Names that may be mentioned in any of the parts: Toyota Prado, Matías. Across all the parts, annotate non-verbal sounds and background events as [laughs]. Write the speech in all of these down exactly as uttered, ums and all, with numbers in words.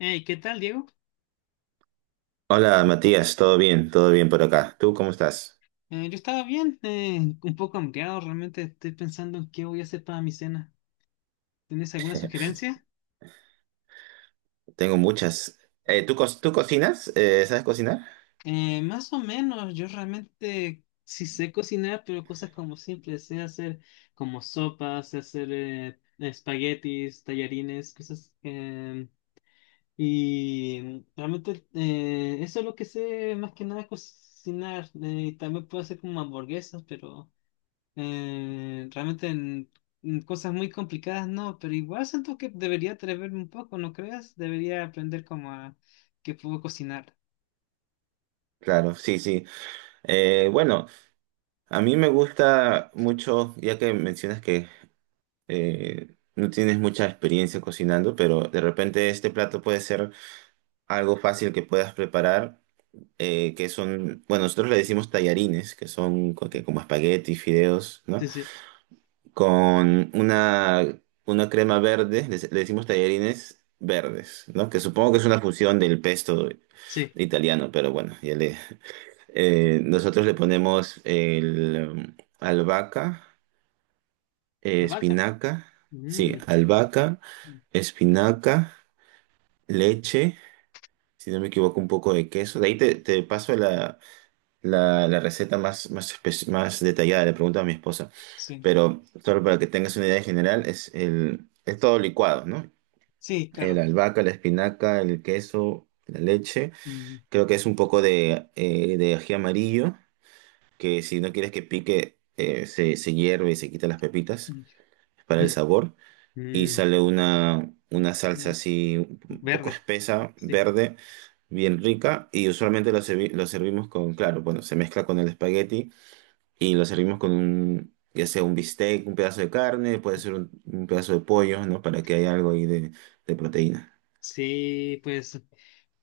Hey, ¿qué tal, Diego? Hola Matías, todo bien, todo bien por acá. ¿Tú cómo estás? Eh, yo estaba bien, eh, un poco hambriado, realmente estoy pensando en qué voy a hacer para mi cena. ¿Tienes alguna sugerencia? Tengo muchas. Eh, ¿tú, co- tú cocinas? Eh, ¿sabes cocinar? Eh, más o menos, yo realmente sí sé cocinar, pero cosas como simples, sé hacer como sopas, sé hacer eh, espaguetis, tallarines, cosas. Eh, y realmente eh, eso es lo que sé más que nada cocinar. Eh, también puedo hacer como hamburguesas, pero Eh, realmente en, en cosas muy complicadas no, pero igual siento que debería atreverme un poco, ¿no creas? Debería aprender como a que puedo cocinar. Claro, sí, sí. Eh, bueno, a mí me gusta mucho, ya que mencionas que eh, no tienes mucha experiencia cocinando, pero de repente este plato puede ser algo fácil que puedas preparar, eh, que son, bueno, nosotros le decimos tallarines, que son co- que como espaguetis, fideos, ¿no? Sí, sí, Con una, una crema verde, le, le decimos tallarines verdes, ¿no? Que supongo que es una fusión del pesto sí. italiano, pero bueno, ya le, eh, nosotros le ponemos el um, albahaca, eh, Albahaca. espinaca, sí, Mm. albahaca, espinaca, leche, si no me equivoco, un poco de queso. De ahí te, te paso la, la, la receta más, más, espe- más detallada, le pregunto a mi esposa. Sí, Pero solo para que tengas una idea en general, es, el, es todo licuado, ¿no? sí, El claro. albahaca, la espinaca, el queso, la leche, Mm. creo que es un poco de, eh, de ají amarillo, que si no quieres que pique, eh, se, se hierve y se quita las pepitas [laughs] para el Mm, sabor, y mm, sale una, una salsa mm. así un poco Verde. espesa, Sí. verde, bien rica, y usualmente lo, servi- lo servimos con, claro, bueno, se mezcla con el espagueti y lo servimos con un, ya sea un bistec, un pedazo de carne, puede ser un, un pedazo de pollo, ¿no? Para que haya algo ahí de, de proteína. Sí, pues,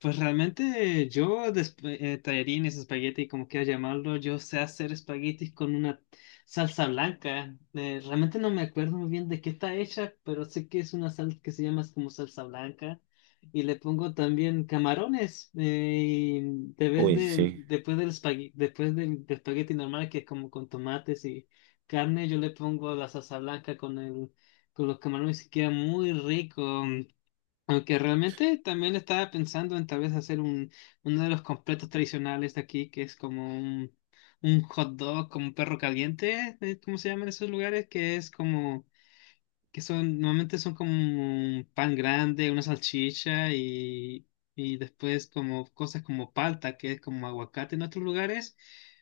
pues realmente yo de eh, tallarines, espagueti, como quieras llamarlo, yo sé hacer espaguetis con una salsa blanca. Eh, realmente no me acuerdo muy bien de qué está hecha, pero sé que es una salsa que se llama como salsa blanca. Y le pongo también camarones. Eh, y de vez Uy, de, sí. después del espagueti, después del, del espagueti normal, que es como con tomates y carne, yo le pongo la salsa blanca con el, con los camarones y queda muy rico. Aunque realmente también estaba pensando en tal vez hacer un, uno de los completos tradicionales de aquí, que es como un, un hot dog, como un perro caliente, eh, ¿cómo se llaman esos lugares? Que es como, que son, normalmente son como un pan grande, una salchicha y, y después como cosas como palta, que es como aguacate en otros lugares,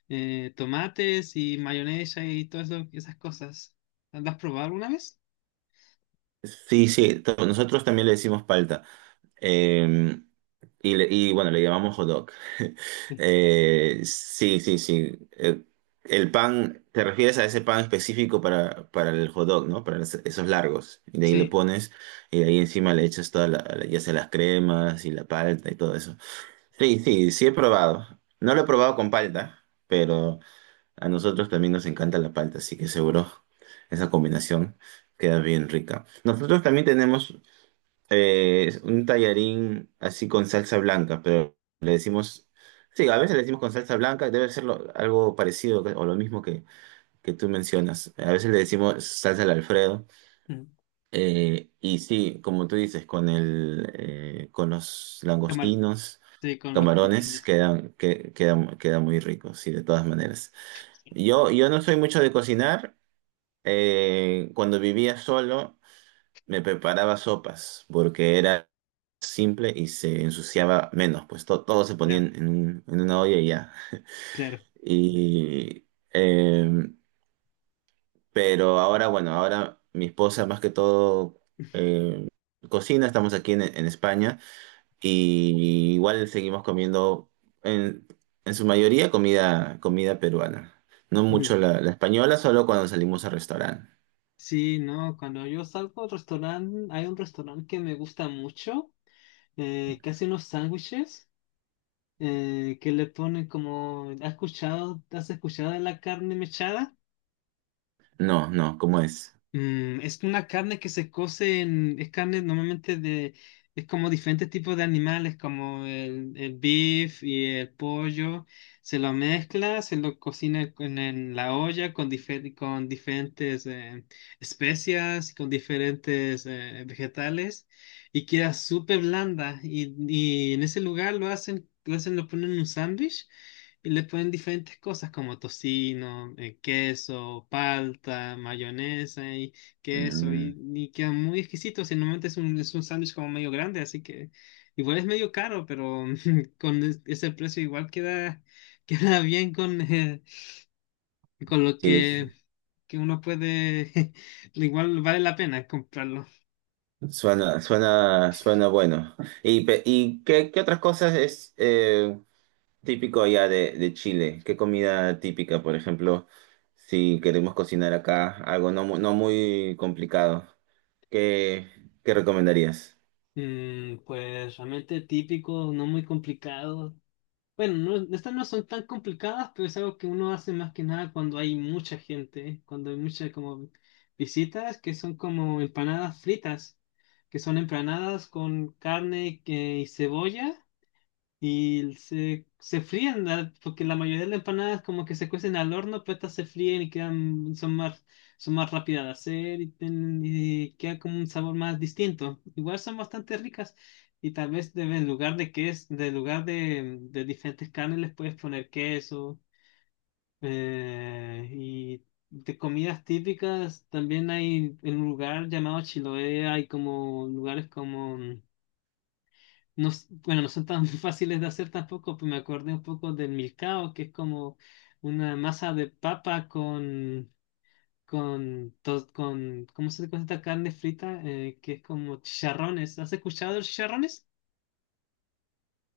eh, tomates y mayonesa y todas eso- esas cosas. ¿Las has probado alguna vez? Sí, sí, to- nosotros también le decimos palta. Eh, y, le- y bueno, le llamamos hot dog. [laughs] Sí. Eh, sí, sí, sí. Eh, el pan, te refieres a ese pan específico para, para el hot dog, ¿no? Para los- esos largos. Y de ahí le Sí. pones, y de ahí encima le echas toda la, ya sea las cremas y la palta y todo eso. Sí, sí, sí he probado. No lo he probado con palta, pero a nosotros también nos encanta la palta, así que seguro esa combinación queda bien rica. Nosotros también tenemos eh, un tallarín así con salsa blanca, pero le decimos, sí, a veces le decimos con salsa blanca, debe ser lo- algo parecido que- o lo mismo que, que tú mencionas. A veces le decimos salsa al Alfredo. Mm. eh, y sí, como tú dices, con el, eh, con los Camar- langostinos. sí, con los Camarones camarones. quedan, que, quedan, quedan muy ricos, sí, de todas maneras. Yo, yo no soy mucho de cocinar. Eh, cuando vivía solo, me preparaba sopas porque era simple y se ensuciaba menos, pues to- todo se ponía Claro. en, en un- en una olla y ya. Claro. Y, eh, pero ahora, bueno, ahora mi esposa más que todo eh, cocina, estamos aquí en en España. Y igual seguimos comiendo en, en su mayoría comida, comida peruana. No Ujú. mucho la, la española, solo cuando salimos al restaurante. Sí, no, cuando yo salgo al restaurante, hay un restaurante que me gusta mucho, eh, que hace unos sándwiches, eh, que le ponen como, ¿has escuchado, ¿has escuchado de la carne mechada? No, no, ¿cómo es? Mm, es una carne que se cose en, es carne normalmente de, es como diferentes tipos de animales, como el, el beef y el pollo, se lo mezcla, se lo cocina con- en la olla con, difer- con diferentes eh, especias, con diferentes eh, vegetales y queda súper blanda y, y en ese lugar lo hacen, lo hacen, lo ponen en un sándwich y le ponen diferentes cosas como tocino, eh, queso, palta, mayonesa y queso. Mm, Y, y queda muy exquisito. Si normalmente es un, es un sándwich como medio grande, así que igual es medio caro, pero [laughs] con es- ese precio igual queda, [laughs] queda bien con, eh, con lo sí, sí. que, que uno puede. [laughs] Igual vale la pena comprarlo. Suena, suena, suena bueno. Y, pe- y qué, qué otras cosas es eh, típico allá de, de Chile? ¿Qué comida típica, por ejemplo, si queremos cocinar acá algo no, mu- no muy complicado? ¿Qué, qué recomendarías? Mm, pues realmente típico, no muy complicado. Bueno, no, estas no son tan complicadas, pero es algo que uno hace más que nada cuando hay mucha gente, ¿eh? Cuando hay muchas como visitas, que son como empanadas fritas, que son empanadas con carne que- y cebolla. Y se, se fríen, la- porque la mayoría de las empanadas como que se cuecen al horno, pero estas se fríen y quedan, son más, son más rápidas de hacer y, tienen- y queda como un sabor más distinto. Igual son bastante ricas y tal vez de- en lugar de queso, de lugar de, de, diferentes carnes les puedes poner queso. Eh, y de comidas típicas también hay en un lugar llamado Chiloé, hay como lugares como no, s- bueno, no son tan [laughs] fáciles de hacer tampoco, pues me acordé un poco del milcao, que es como una masa de papa con, con, to- con ¿cómo se dice esta carne frita? Eh, que es como chicharrones. ¿Has escuchado de los chicharrones?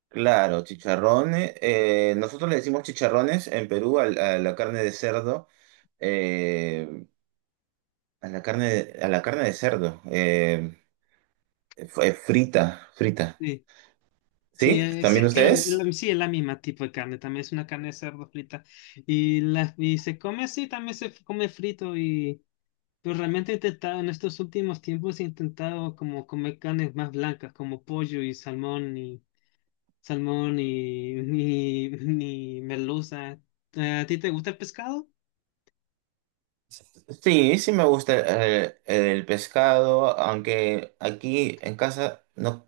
Claro, chicharrones. Eh, nosotros le decimos chicharrones en Perú al- a, la carne de cerdo, eh, a la carne, de, a la carne de cerdo, eh, f- eh, frita, frita. Sí, sí, ¿Sí? eh, ¿También sí, que la- ustedes? la- sí, es la misma tipo de carne, también es una carne de cerdo frita. Y, la, y se come así, también se f- come frito y. Pero realmente he intentado, en estos últimos tiempos he intentado como comer carnes más blancas, como pollo y salmón salmón, ni, [laughs] ni, ni merluza. ¿A ti te gusta el pescado? Sí, sí me gusta eh, el, pescado, aunque aquí en casa no.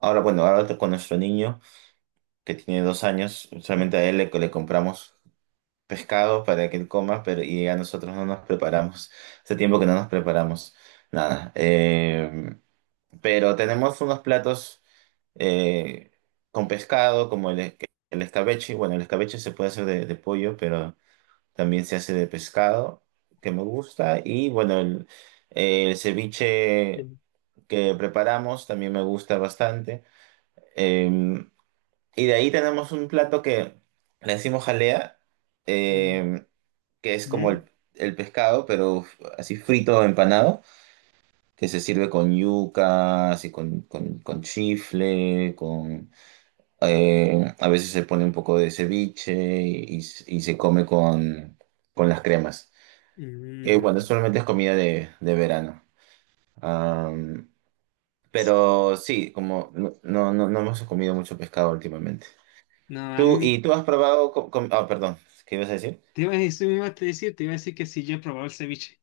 Ahora, bueno, ahora con nuestro niño que tiene dos años, solamente a él le le compramos pescado para que él coma, pero y a nosotros no nos preparamos. Hace tiempo que no nos preparamos nada. Eh, pero tenemos unos platos eh, con pescado, como el, es- el escabeche. Bueno, el escabeche se puede hacer de, de pollo, pero también se hace de pescado, que me gusta. Y bueno, el, el ceviche Sí. que preparamos también me gusta bastante. Em, y de ahí tenemos un plato que le decimos jalea, Mm, eh, que es como mm, el, el pescado, pero así frito, empanado, que se sirve con yuca, así con, con, con chifle, con... eh, a veces se pone un poco de ceviche y, y se come con, con las cremas. Eh, bueno, mm. solamente es comida de, de verano. Am, pero sí, como no, no, no no hemos comido mucho pescado últimamente. No, a Tú, mí, ¿y tú has probado con, con- ah, perdón, ¿qué ibas a decir? Te iba a decir, me iba a decir, te iba a decir que si yo he probado el ceviche.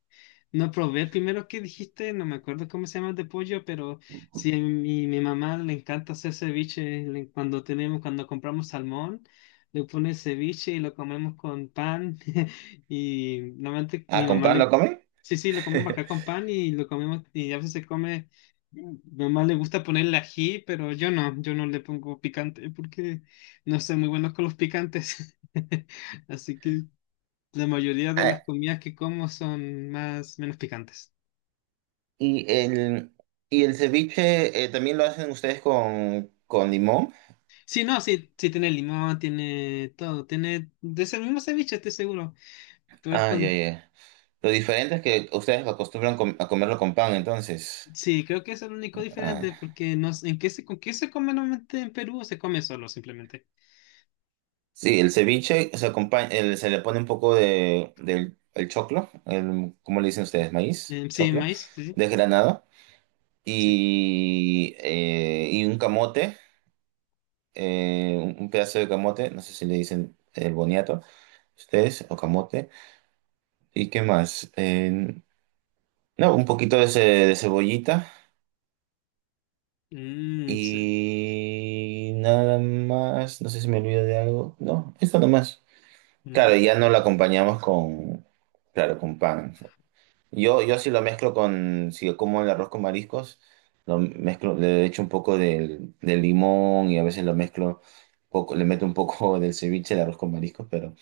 No probé el primero que dijiste, no me acuerdo cómo se llama el de pollo, pero sí, a mi, mi mamá le encanta hacer ceviche. Le- cuando tenemos, cuando compramos salmón, le pone ceviche y lo comemos con pan. [laughs] Y normalmente ¿Ah, mi con mamá pan lo le, comen? sí, sí, lo comemos [laughs] acá con pan y lo comemos, y a veces se come, mi mamá le gusta ponerle ají, pero yo no, yo no, le pongo picante porque no soy muy bueno con los picantes. [laughs] Así que la mayoría de las Ah, comidas que como son más, menos picantes. y el, y el ceviche eh, también lo hacen ustedes con, con limón. Sí, no, sí, sí tiene limón, tiene todo, tiene de ese mismo ceviche, estoy seguro. Pero es Ah, ya, con, ya. Lo diferente es que ustedes acostumbran com- a comerlo con pan, entonces. sí, creo que es el único diferente Ah, porque no sé, ¿en qué se, con qué se come normalmente en Perú o se come solo simplemente? sí, el ceviche se acompaña, el- se le pone un poco de, del el choclo, el, ¿cómo le dicen ustedes? Maíz, Eh, sí, choclo, maíz, sí, sí. desgranado, Sí. y, eh, y un camote. eh, un un pedazo de camote, no sé si le dicen eh, boniato, ustedes, o camote, y qué más. Eh, no, un poquito de, ce- de cebollita Mm, sí. y nada más, no sé si me olvido de algo, no, esto nomás. Mm, Claro, ya no lo acompañamos con, claro, con pan. Yo, yo sí lo mezclo con, si yo como el arroz con mariscos, lo mezclo, le echo un poco del, del limón y a veces lo mezclo, poco, le meto un poco [laughs] del ceviche, el arroz con mariscos, pero...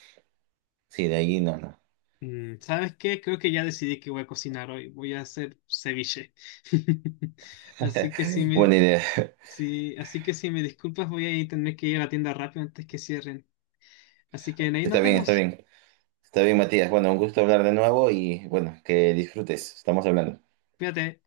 Sí, de ahí no, no. mm. ¿Sabes qué? Creo que ya decidí que voy a cocinar hoy. Voy a hacer ceviche. [laughs] Así que sí [laughs] me, Buena idea. Sí, así que si me disculpas, voy a ir- tener que ir a la tienda rápido antes que cierren. Así que ahí Está nos bien, está vemos. bien. Está bien, Matías. Bueno, un gusto hablar de nuevo y bueno, que disfrutes. Estamos hablando. Cuídate.